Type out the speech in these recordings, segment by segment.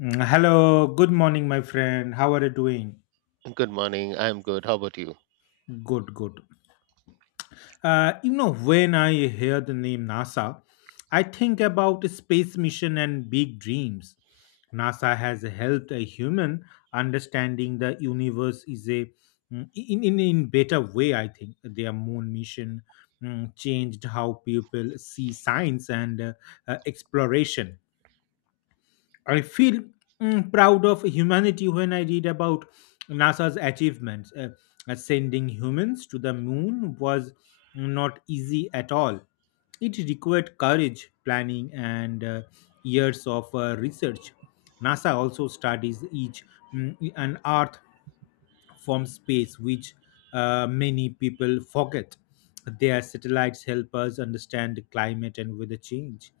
Hello, good morning, my friend. How are you doing? Good morning. I'm good. How about you? Good, good You know, when I hear the name NASA, I think about space mission and big dreams. NASA has helped a human understanding the universe is a in better way. I think their moon mission changed how people see science and exploration. I feel proud of humanity when I read about NASA's achievements. Sending humans to the moon was not easy at all. It required courage, planning, and years of research. NASA also studies each an Earth from space, which many people forget. Their satellites help us understand climate and weather change.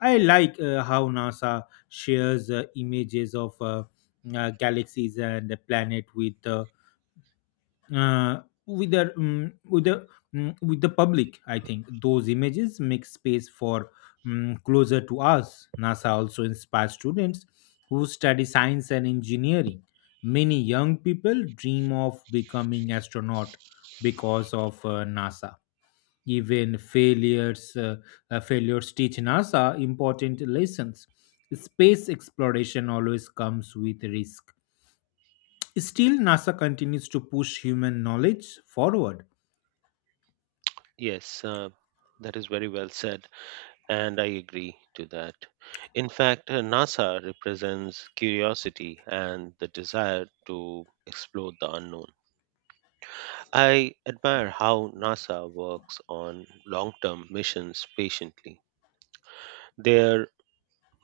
I like how NASA shares images of galaxies and the planet with the with the with the public. I think those images make space for closer to us. NASA also inspires students who study science and engineering. Many young people dream of becoming astronaut because of NASA. Even failures failures teach NASA important lessons. Space exploration always comes with risk. Still, NASA continues to push human knowledge forward. Yes, that is very well said, and I agree to that. In fact, NASA represents curiosity and the desire to explore the unknown. I admire how NASA works on long term missions patiently. Their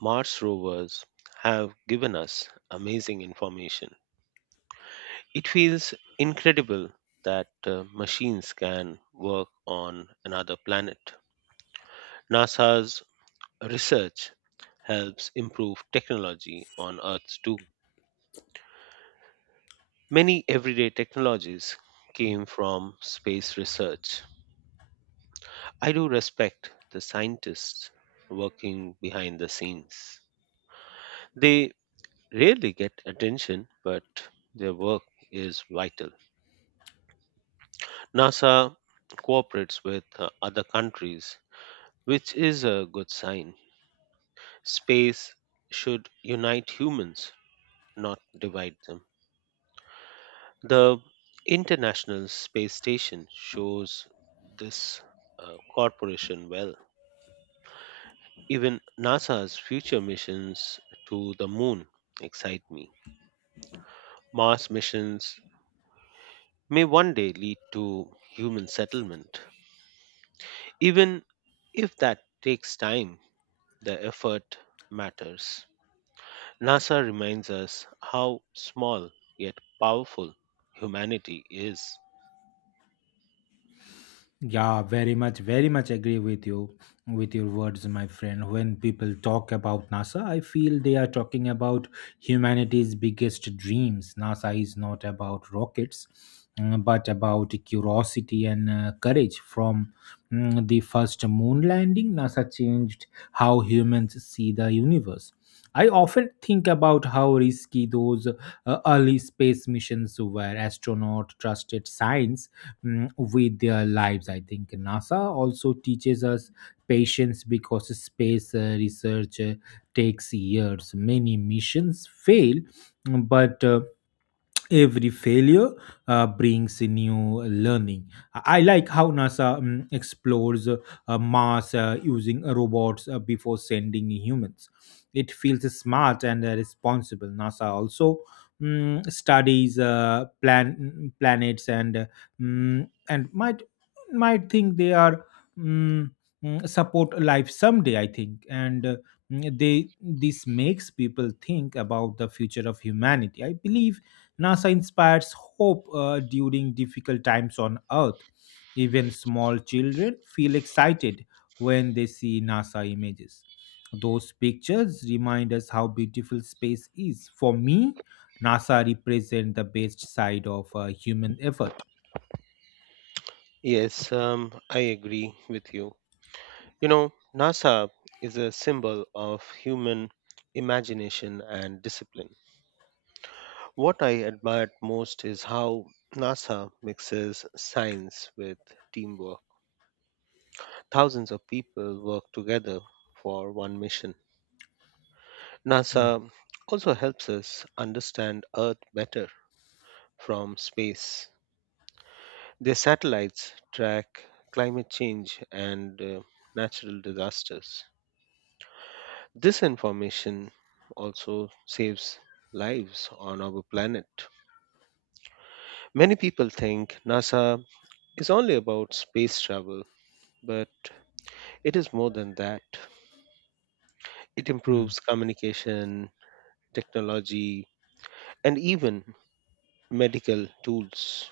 Mars rovers have given us amazing information. It feels incredible that machines can work on another planet. NASA's research helps improve technology on Earth too. Many everyday technologies came from space research. I do respect the scientists working behind the scenes. They rarely get attention, but their work is vital. NASA cooperates with other countries, which is a good sign. Space should unite humans, not divide them. The International Space Station shows this corporation well. Even NASA's future missions to the moon excite me. Mars missions may one day lead to human settlement. Even if that takes time, the effort matters. NASA reminds us how small yet powerful humanity is. Yeah, very much, very much agree with you, with your words, my friend. When people talk about NASA, I feel they are talking about humanity's biggest dreams. NASA is not about rockets, but about curiosity and courage. From the first moon landing, NASA changed how humans see the universe. I often think about how risky those early space missions were. Astronauts trusted science with their lives. I think NASA also teaches us patience because space research takes years. Many missions fail, but every failure brings a new learning. I like how NASA explores Mars using robots before sending humans. It feels smart and responsible. NASA also studies planets and and might think they are mm, support life someday. I think and. Mm, they this makes people think about the future of humanity. I believe NASA inspires hope during difficult times on Earth. Even small children feel excited when they see NASA images. Those pictures remind us how beautiful space is. For me, NASA represents the best side of human effort. Yes, I agree with you. You know, NASA is a symbol of human imagination and discipline. What I admired most is how NASA mixes science with teamwork. Thousands of people work together for one mission. Hmm. NASA also helps us understand Earth better from space. Their satellites track climate change and natural disasters. This information also saves lives on our planet. Many people think NASA is only about space travel, but it is more than that. It improves communication, technology, and even medical tools.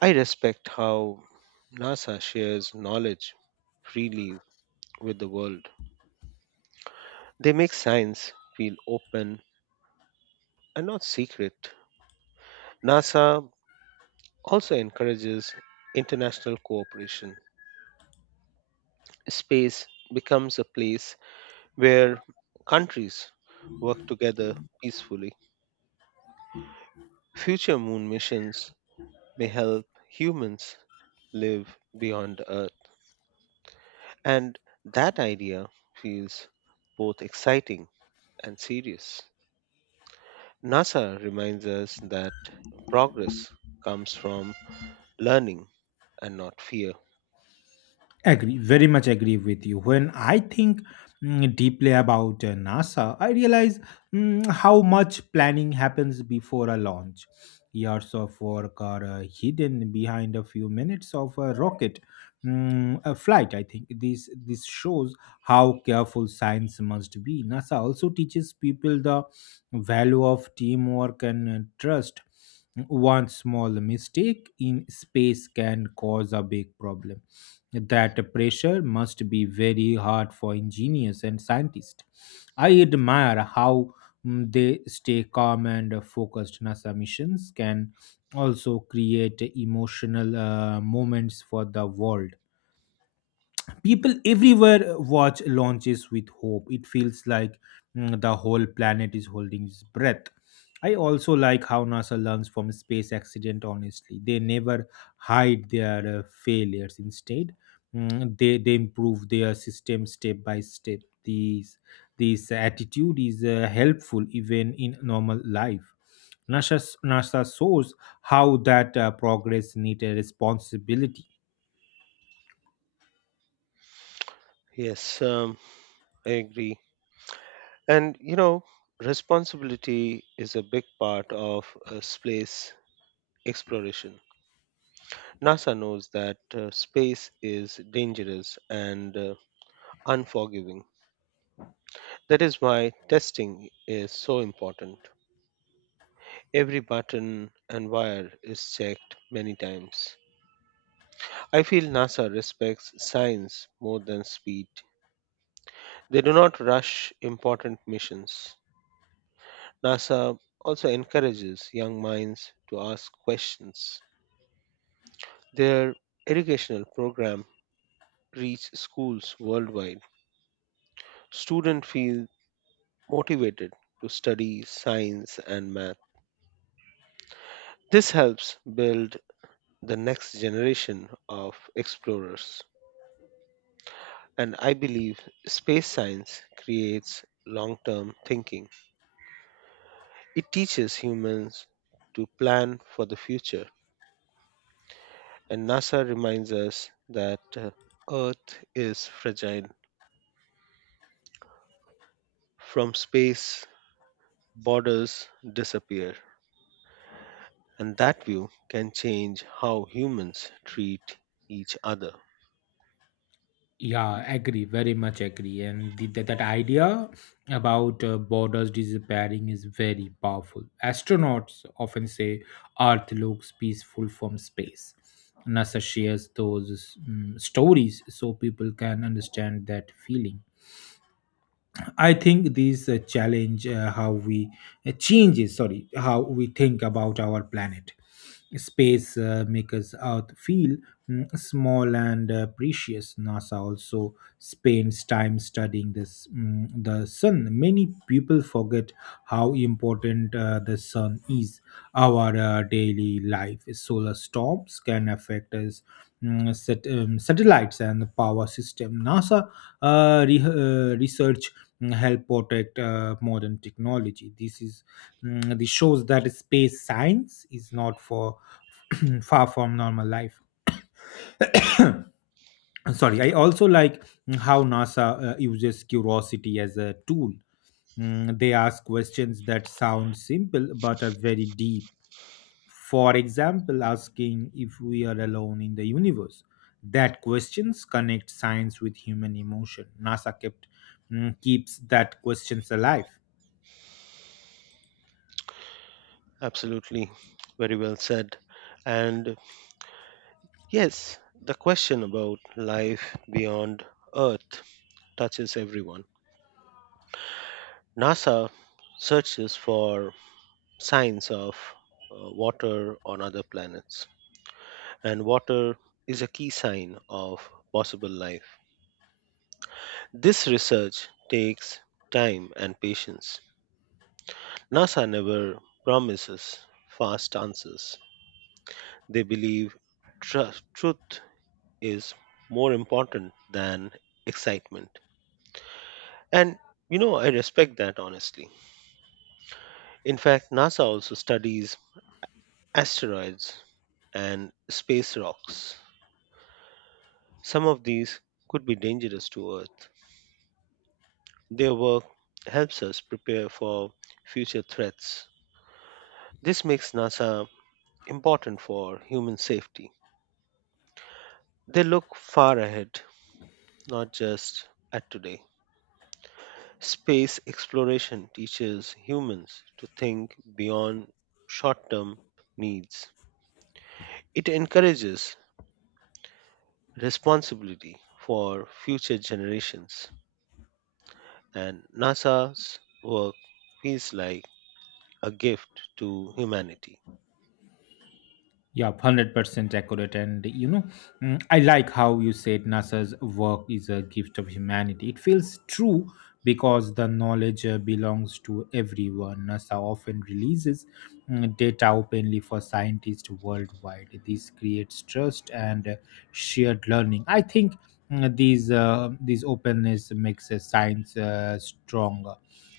I respect how NASA shares knowledge freely with the world. They make science feel open and not secret. NASA also encourages international cooperation. Space becomes a place where countries work together peacefully. Future moon missions may help humans live beyond Earth, and that idea feels both exciting and serious. NASA reminds us that progress comes from learning and not fear. Agree, very much agree with you. When I think deeply about NASA, I realize how much planning happens before a launch. Years of work are hidden behind a few minutes of a rocket a flight. I think this shows how careful science must be. NASA also teaches people the value of teamwork and trust. One small mistake in space can cause a big problem. That pressure must be very hard for engineers and scientists. I admire how they stay calm and focused. NASA missions can also create emotional moments for the world. People everywhere watch launches with hope. It feels like the whole planet is holding its breath. I also like how NASA learns from space accident honestly. They never hide their failures. Instead, they improve their system step by step. These this attitude is helpful even in normal life. Nasa nasa shows how that progress needs a responsibility. Yes, um, I agree. And you know, responsibility is a big part of space exploration. NASA knows that space is dangerous and unforgiving. That is why testing is so important. Every button and wire is checked many times. I feel NASA respects science more than speed. They do not rush important missions. NASA also encourages young minds to ask questions. Their educational program reach schools worldwide. Students feel motivated to study science and math. This helps build the next generation of explorers. And I believe space science creates long term thinking. It teaches humans to plan for the future. And NASA reminds us that Earth is fragile. From space, borders disappear. And that view can change how humans treat each other. Yeah, agree, very much agree. And that idea about borders disappearing is very powerful. Astronauts often say Earth looks peaceful from space. NASA shares those stories so people can understand that feeling. I think these challenge how we changes sorry how we think about our planet. Space makes Earth feel small and precious. NASA also spends time studying the sun. Many people forget how important the sun is. Our daily life. Solar storms can affect us. Satellites and the power system. NASA research help protect modern technology. This shows that space science is not for far from normal life. Sorry, I also like how NASA uses curiosity as a tool. They ask questions that sound simple but are very deep. For example, asking if we are alone in the universe. That questions connect science with human emotion. NASA keeps that questions alive. Absolutely. Very well said. And yes, the question about life beyond Earth touches everyone. NASA searches for signs of water on other planets, and water is a key sign of possible life. This research takes time and patience. NASA never promises fast answers. They believe trust, truth is more important than excitement. And you know, I respect that honestly. In fact, NASA also studies asteroids and space rocks. Some of these could be dangerous to Earth. Their work helps us prepare for future threats. This makes NASA important for human safety. They look far ahead, not just at today. Space exploration teaches humans to think beyond short term needs. It encourages responsibility for future generations, and NASA's work feels like a gift to humanity. Yeah, 100% accurate. And you know, I like how you said NASA's work is a gift of humanity. It feels true because the knowledge belongs to everyone. NASA often releases data openly for scientists worldwide. This creates trust and shared learning. I think these openness makes science stronger.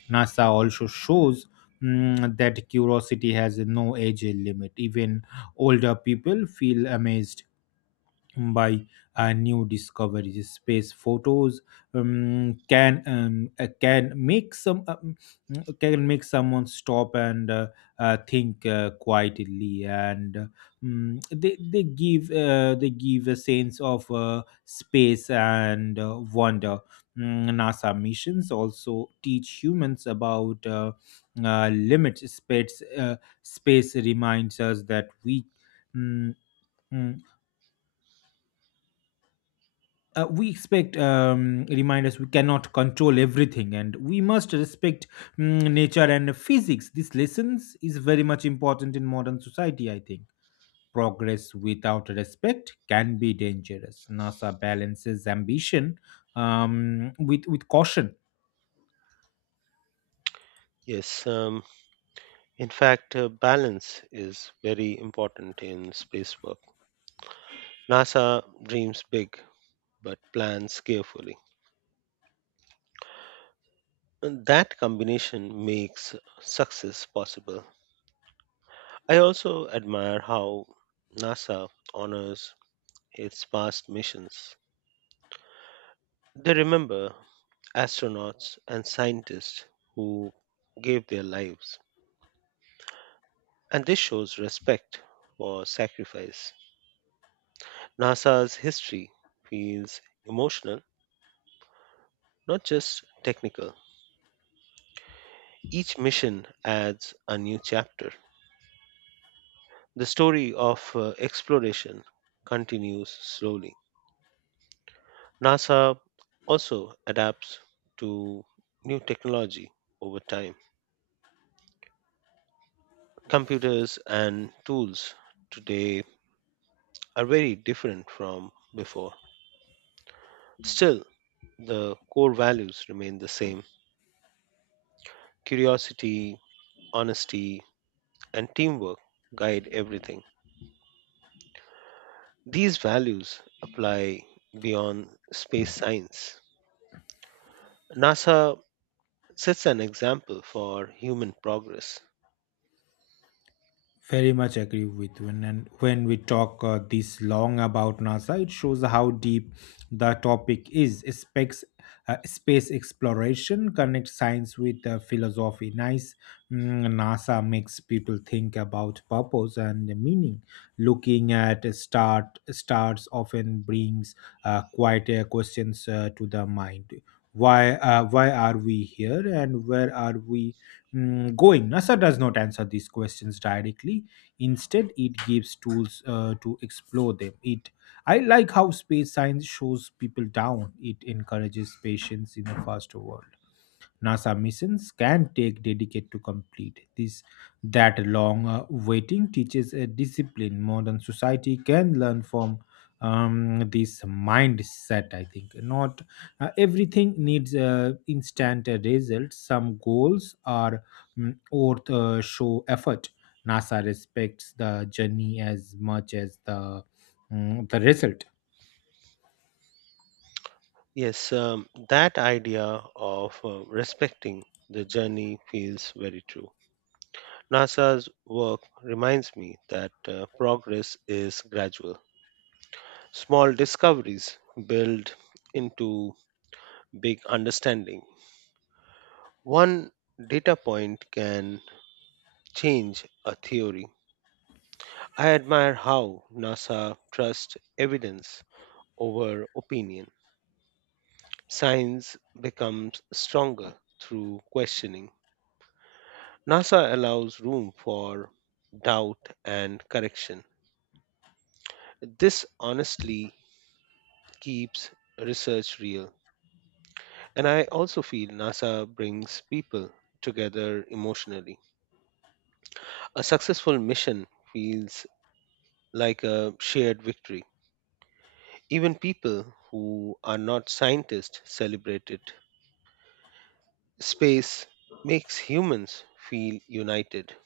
NASA also shows that curiosity has no age limit. Even older people feel amazed by new discoveries. Space photos um, can um, uh, can make some um, can make someone stop and think quietly, and they give a sense of space and wonder. NASA missions also teach humans about limits. Space reminds us that we. mm, mm, we expect reminders we cannot control everything, and we must respect nature and physics. These lessons is very much important in modern society, I think. Progress without respect can be dangerous. NASA balances ambition with caution. Yes, um, in fact, balance is very important in space work. NASA dreams big but plans carefully. And that combination makes success possible. I also admire how NASA honors its past missions. They remember astronauts and scientists who gave their lives, and this shows respect for sacrifice. NASA's history feels emotional, not just technical. Each mission adds a new chapter. The story of exploration continues slowly. NASA also adapts to new technology over time. Computers and tools today are very different from before. Still, the core values remain the same. Curiosity, honesty, and teamwork guide everything. These values apply beyond space science. NASA sets an example for human progress. Very much agree with you. And then when we talk this long about NASA, it shows how deep the topic is. Space exploration connects science with philosophy. Nice. NASA makes people think about purpose and meaning. Looking at start stars often brings quite questions to the mind. Why? Why are we here? And where are we going? NASA does not answer these questions directly. Instead, it gives tools to explore them. It I like how space science shows people down. It encourages patience in a faster world. NASA missions can take decades to complete. This that long waiting teaches a discipline. Modern society can learn from this mindset. I think not everything needs instant results. Some goals are worth show effort. NASA respects the journey as much as the result. Yes, that idea of respecting the journey feels very true. NASA's work reminds me that progress is gradual. Small discoveries build into big understanding. One data point can change a theory. I admire how NASA trusts evidence over opinion. Science becomes stronger through questioning. NASA allows room for doubt and correction. This honestly keeps research real. And I also feel NASA brings people together emotionally. A successful mission feels like a shared victory. Even people who are not scientists celebrate it. Space makes humans feel united.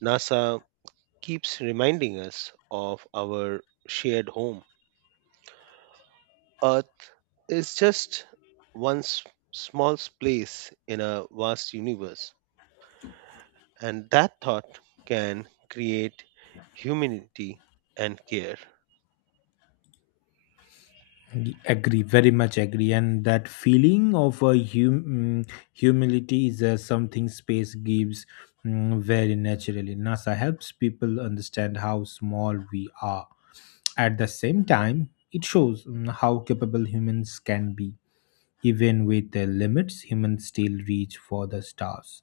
NASA keeps reminding us of our shared home. Earth is just one small place in a vast universe, and that thought can create humanity and care. Agree, very much agree. And that feeling of humility is something space gives very naturally. NASA helps people understand how small we are. At the same time, it shows how capable humans can be. Even with their limits, humans still reach for the stars.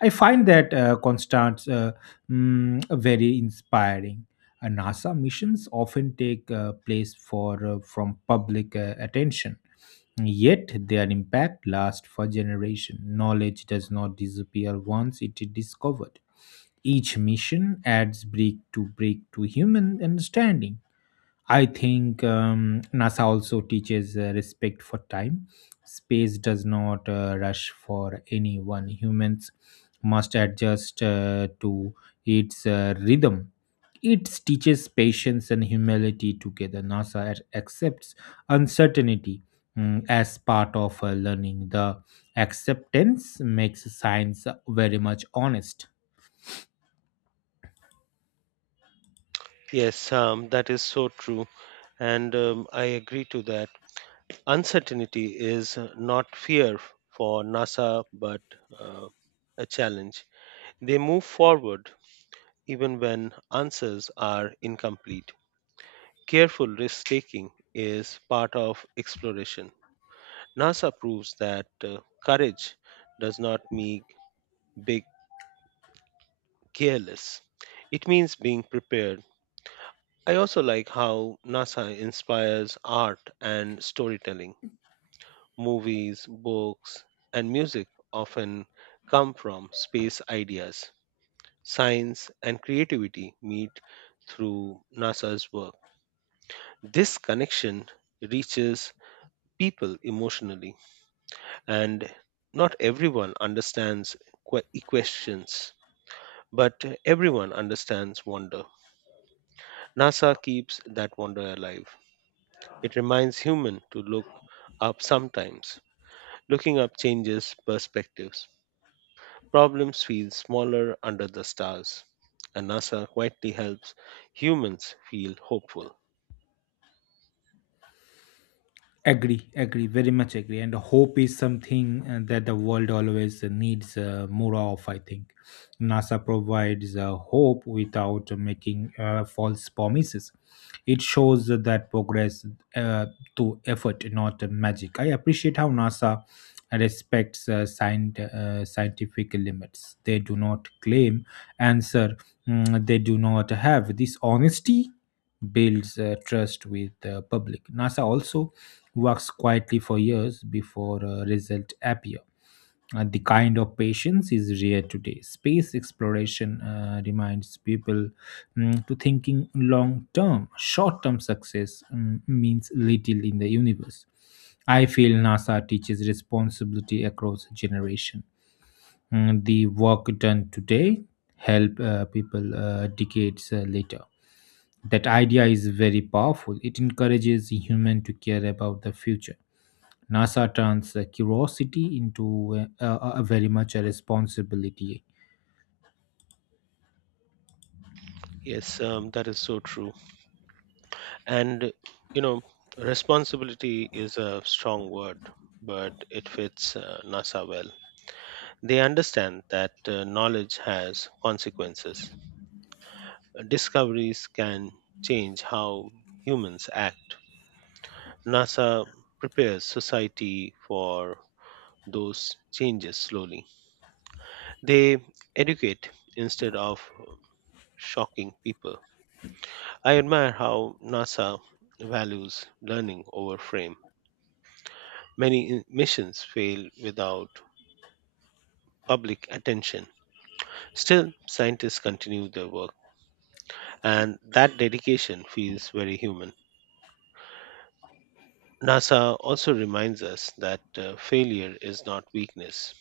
I find that Constance very inspiring. NASA missions often take place for from public attention, yet their impact lasts for generations. Knowledge does not disappear once it is discovered. Each mission adds brick to brick to human understanding. I think NASA also teaches respect for time. Space does not rush for anyone. Humans must adjust to its rhythm. It teaches patience and humility together. NASA accepts uncertainty as part of learning. The acceptance makes science very much honest. Yes, that is so true, and I agree to that. Uncertainty is not fear for NASA, but uh, a challenge. They move forward even when answers are incomplete. Careful risk taking is part of exploration. NASA proves that courage does not mean big careless. It means being prepared. I also like how NASA inspires art and storytelling. Movies, books, and music often come from space ideas. Science and creativity meet through NASA's work. This connection reaches people emotionally, and not everyone understands questions. But everyone understands wonder. NASA keeps that wonder alive. It reminds human to look up sometimes. Looking up changes perspectives. Problems feel smaller under the stars. And NASA quietly helps humans feel hopeful. Agree, agree, very much agree. And hope is something that the world always needs more of, I think. NASA provides hope without making false promises. It shows that progress uh, to effort, not magic. I appreciate how NASA respects scientific limits. They do not claim answer they do not have. This honesty builds trust with the public. NASA also works quietly for years before results appear. And the kind of patience is rare today. Space exploration reminds people to thinking long term. Short term success means little in the universe. I feel NASA teaches responsibility across generation. The work done today help people decades later. That idea is very powerful. It encourages human to care about the future. NASA turns curiosity into a very much a responsibility. Yes, that is so true. And, you know, responsibility is a strong word, but it fits NASA well. They understand that knowledge has consequences. Discoveries can change how humans act. NASA prepares society for those changes slowly. They educate instead of shocking people. I admire how NASA values learning over fame. Many missions fail without public attention. Still, scientists continue their work, and that dedication feels very human. NASA also reminds us that failure is not weakness,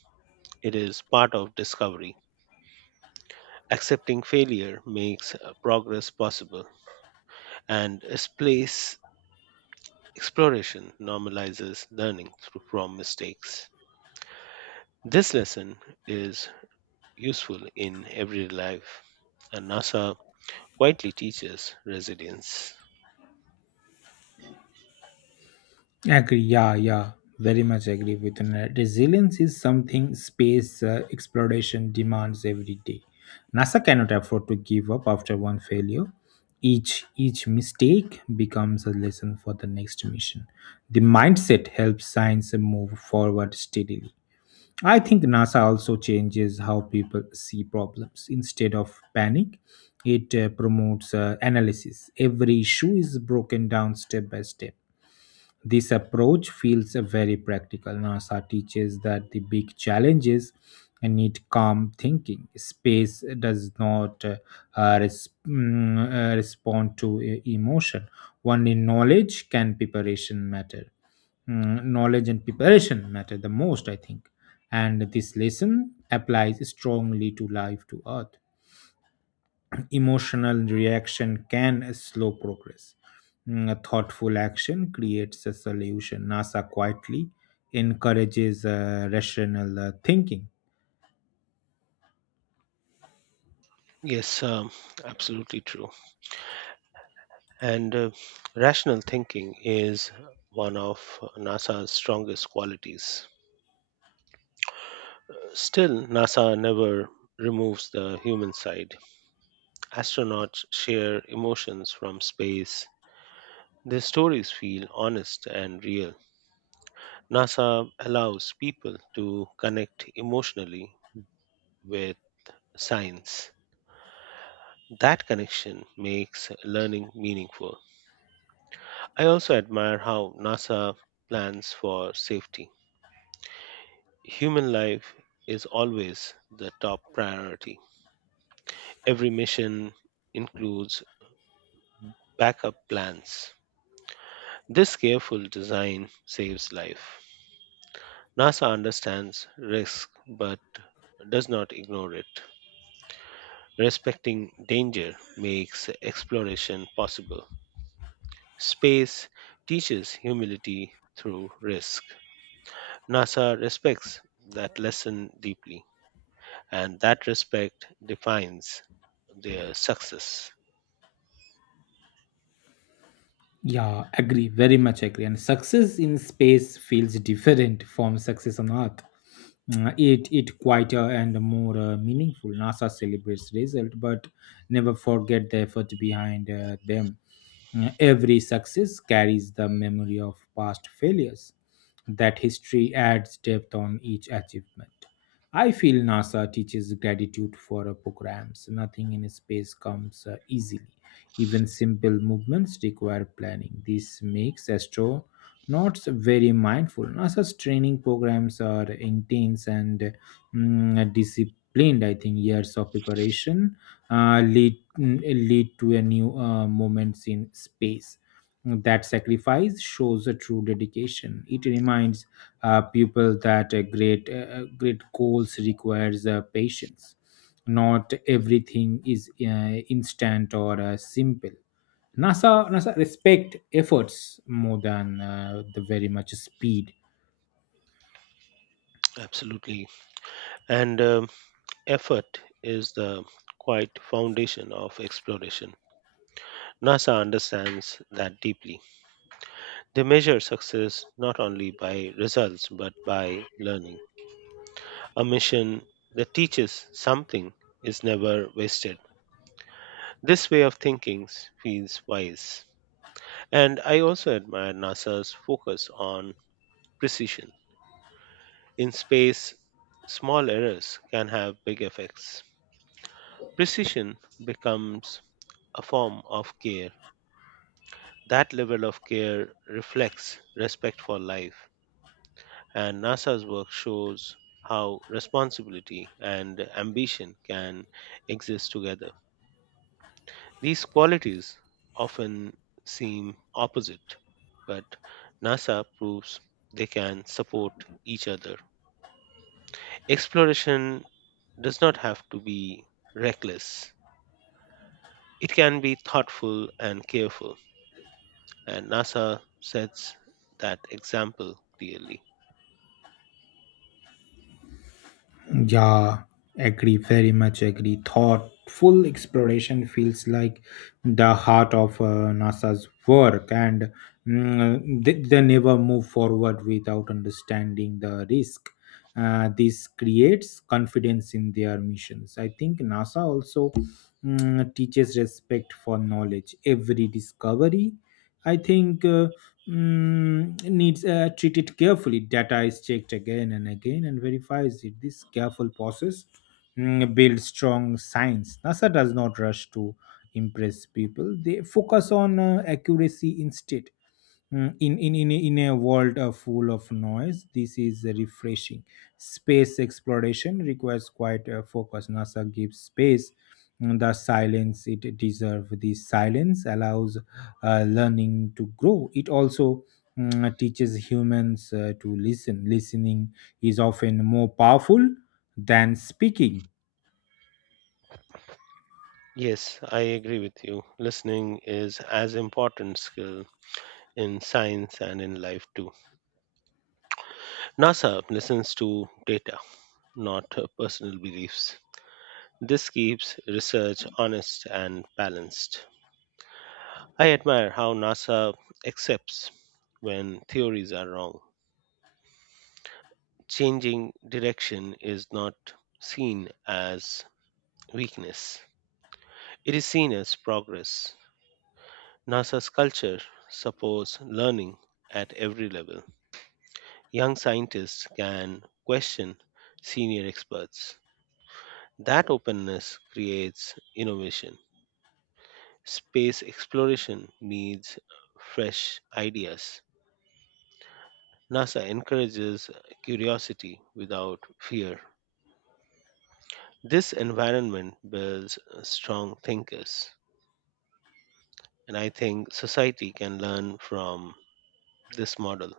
it is part of discovery. Accepting failure makes progress possible, and space exploration normalizes learning through, from mistakes. This lesson is useful in everyday life, and NASA quietly teaches resilience. Agree. Yeah, yeah. Very much agree with Nat. Resilience is something space exploration demands every day. NASA cannot afford to give up after one failure. Each mistake becomes a lesson for the next mission. The mindset helps science move forward steadily. I think NASA also changes how people see problems. Instead of panic, it promotes analysis. Every issue is broken down step by step. This approach feels very practical. NASA teaches that the big challenges need calm thinking. Space does not respond to emotion. Only knowledge can preparation matter. Knowledge and preparation matter the most, I think. And this lesson applies strongly to life to earth. Emotional reaction can slow progress. A thoughtful action creates a solution. NASA quietly encourages rational thinking. Yes, um, absolutely true. And rational thinking is one of NASA's strongest qualities. Still, NASA never removes the human side. Astronauts share emotions from space. Their stories feel honest and real. NASA allows people to connect emotionally with science. That connection makes learning meaningful. I also admire how NASA plans for safety. Human life is always the top priority. Every mission includes backup plans. This careful design saves life. NASA understands risk but does not ignore it. Respecting danger makes exploration possible. Space teaches humility through risk. NASA respects that lesson deeply, and that respect defines their success. Yeah, agree, very much agree. And success in space feels different from success on Earth. It quieter and more meaningful. NASA celebrates result, but never forget the effort behind them. Every success carries the memory of past failures. That history adds depth on each achievement. I feel NASA teaches gratitude for programs. Nothing in space comes easily. Even simple movements require planning. This makes astronauts very mindful. NASA's training programs are intense and disciplined. I think years of preparation lead to a new moments in space. That sacrifice shows a true dedication. It reminds people that great goals requires patience, not everything is instant or simple. NASA respect efforts more than the very much speed. Absolutely. And effort is the quite foundation of exploration. NASA understands that deeply. They measure success not only by results but by learning. A mission that teaches something is never wasted. This way of thinking feels wise. And I also admire NASA's focus on precision. In space, small errors can have big effects. Precision becomes a form of care. That level of care reflects respect for life and NASA's work shows how responsibility and ambition can exist together. These qualities often seem opposite, but NASA proves they can support each other. Exploration does not have to be reckless, it can be thoughtful and careful, and NASA sets that example clearly. Yeah, agree, very much agree. Thoughtful exploration feels like the heart of NASA's work, and they never move forward without understanding the risk. This creates confidence in their missions. I think NASA also teaches respect for knowledge. Every discovery, I think, needs treated carefully. Data is checked again and again and verifies it. This careful process builds strong science. NASA does not rush to impress people, they focus on accuracy instead. In a world full of noise, this is refreshing. Space exploration requires quite a focus. NASA gives space, the silence it deserves. This silence allows learning to grow. It also teaches humans to listen. Listening is often more powerful than speaking. Yes, I agree with you. Listening is as important skill in science and in life too. NASA listens to data, not personal beliefs. This keeps research honest and balanced. I admire how NASA accepts when theories are wrong. Changing direction is not seen as weakness, it is seen as progress. NASA's culture supports learning at every level. Young scientists can question senior experts. That openness creates innovation. Space exploration needs fresh ideas. NASA encourages curiosity without fear. This environment builds strong thinkers, and I think society can learn from this model.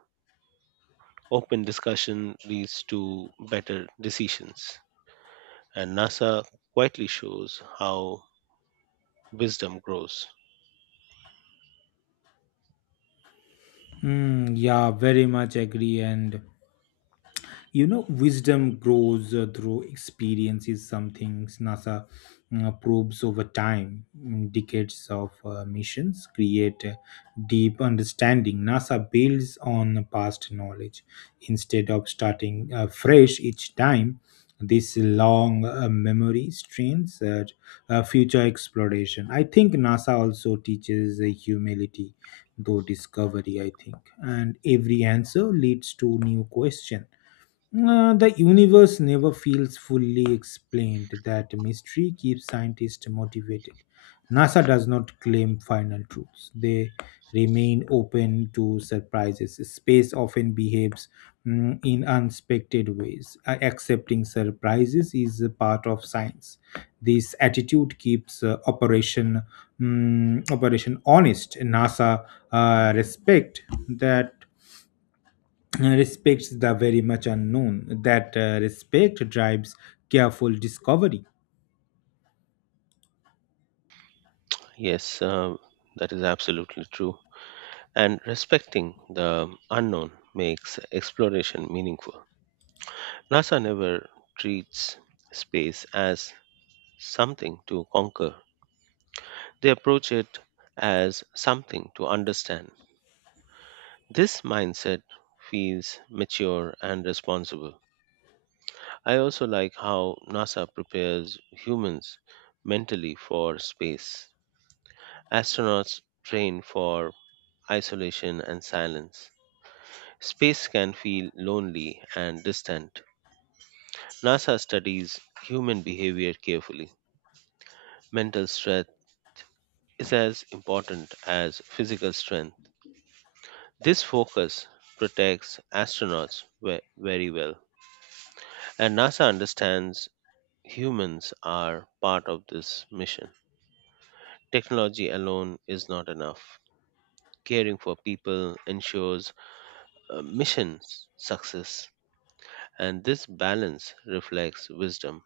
Open discussion leads to better decisions, and NASA quietly shows how wisdom grows. Yeah, very much agree, and wisdom grows through experience is some things NASA probes over time. Decades of missions create a deep understanding. NASA builds on past knowledge instead of starting fresh each time. This long memory strains at future exploration. I think NASA also teaches humility though discovery, I think, and every answer leads to new question. The universe never feels fully explained. That mystery keeps scientists motivated. NASA does not claim final truths, they remain open to surprises. Space often behaves in unexpected ways. Accepting surprises is a part of science. This attitude keeps operation honest. NASA uh, respect that respects the very much unknown. That respect drives careful discovery. Yes, that is absolutely true. And respecting the unknown makes exploration meaningful. NASA never treats space as something to conquer, they approach it as something to understand. This mindset feels mature and responsible. I also like how NASA prepares humans mentally for space. Astronauts train for isolation and silence. Space can feel lonely and distant. NASA studies human behavior carefully. Mental strength is as important as physical strength. This focus protects astronauts very well, and NASA understands humans are part of this mission. Technology alone is not enough. Caring for people ensures mission success, and this balance reflects wisdom.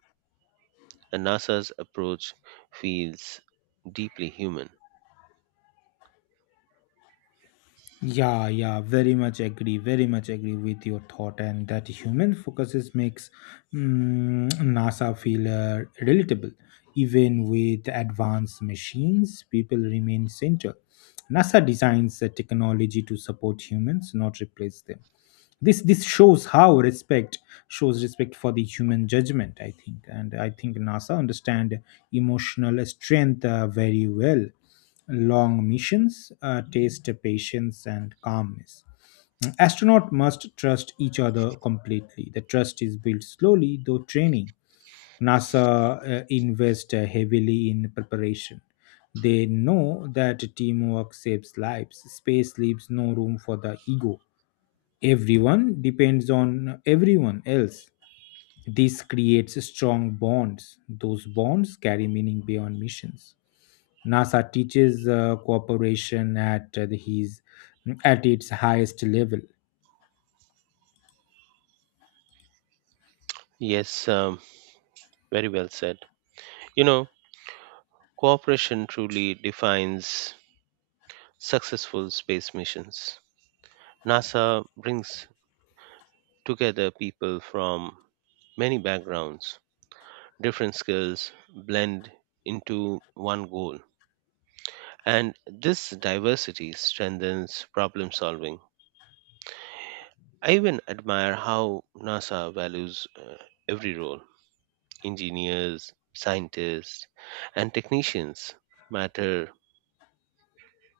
And NASA's approach feels deeply human. Yeah, yeah, very much agree with your thought, and that human focuses makes NASA feel relatable. Even with advanced machines, people remain central. NASA designs the technology to support humans, not replace them. This shows how respect Shows respect for the human judgment, I think, and I think NASA understand emotional strength very well. Long missions taste patience and calmness. Astronaut must trust each other completely. The trust is built slowly through training. NASA invest heavily in preparation. They know that teamwork saves lives. Space leaves no room for the ego. Everyone depends on everyone else. This creates strong bonds. Those bonds carry meaning beyond missions. NASA teaches cooperation at the- his at its highest level. Yes, um, Very well said. You know, cooperation truly defines successful space missions. NASA brings together people from many backgrounds, different skills blend into one goal. And this diversity strengthens problem solving. I even admire how NASA values every role: engineers, scientists, and technicians matter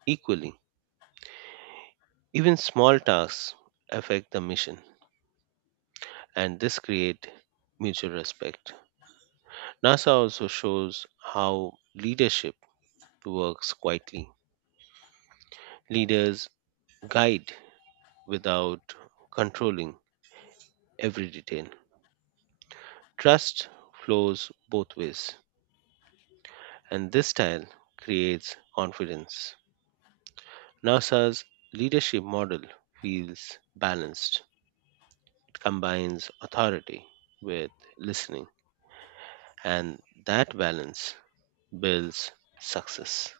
equally. Even small tasks affect the mission, and this creates mutual respect. NASA also shows how leadership works quietly. Leaders guide without controlling every detail. Trust flows both ways, and this style creates confidence. NASA's leadership model feels balanced, it combines authority with listening, and that balance builds success.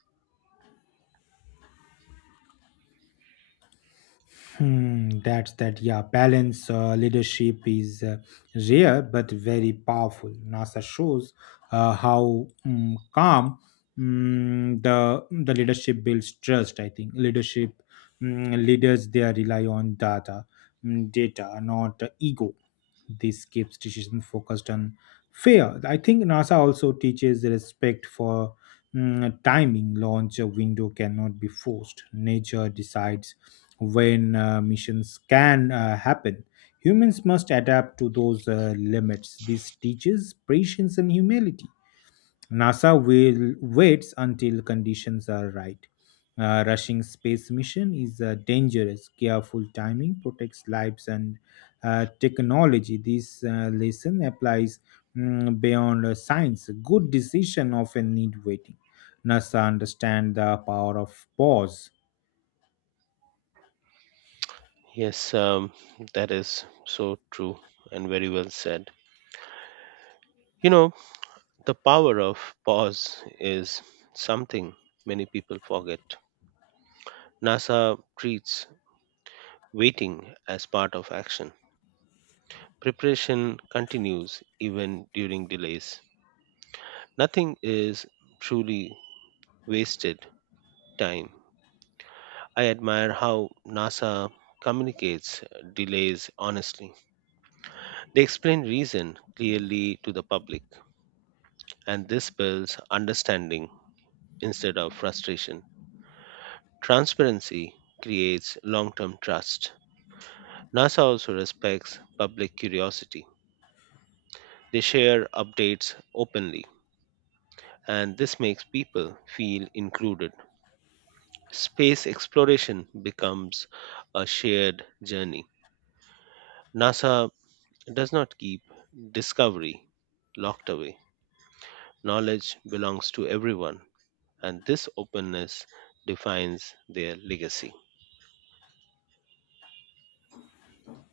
Hmm, that's that. Yeah, balance leadership is rare but very powerful. NASA shows how calm the leadership builds trust. I think leaders they rely on data, data, not ego. This keeps decision focused on fair. I think NASA also teaches respect for timing. Launch window cannot be forced. Nature decides when missions can happen. Humans must adapt to those limits. This teaches patience and humility. NASA will waits until conditions are right. Rushing space mission is dangerous. Careful timing protects lives and technology. This lesson applies beyond science. Good decision often need waiting. NASA understand the power of pause. Yes, um, that is so true and very well said. You know, the power of pause is something many people forget. NASA treats waiting as part of action. Preparation continues even during delays. Nothing is truly wasted time. I admire how NASA communicates delays honestly. They explain reason clearly to the public and this builds understanding instead of frustration. Transparency creates long term trust. NASA also respects public curiosity. They share updates openly, and this makes people feel included. Space exploration becomes a shared journey. NASA does not keep discovery locked away. Knowledge belongs to everyone, and this openness defines their legacy.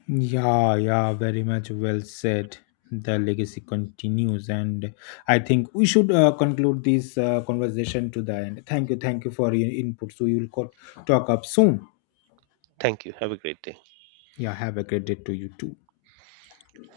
Yeah, yeah, very much well said. The legacy continues, and I think we should conclude this conversation to the end. Thank you for your input. So, you will talk up soon. Thank you. Have a great day. Yeah, have a great day to you too.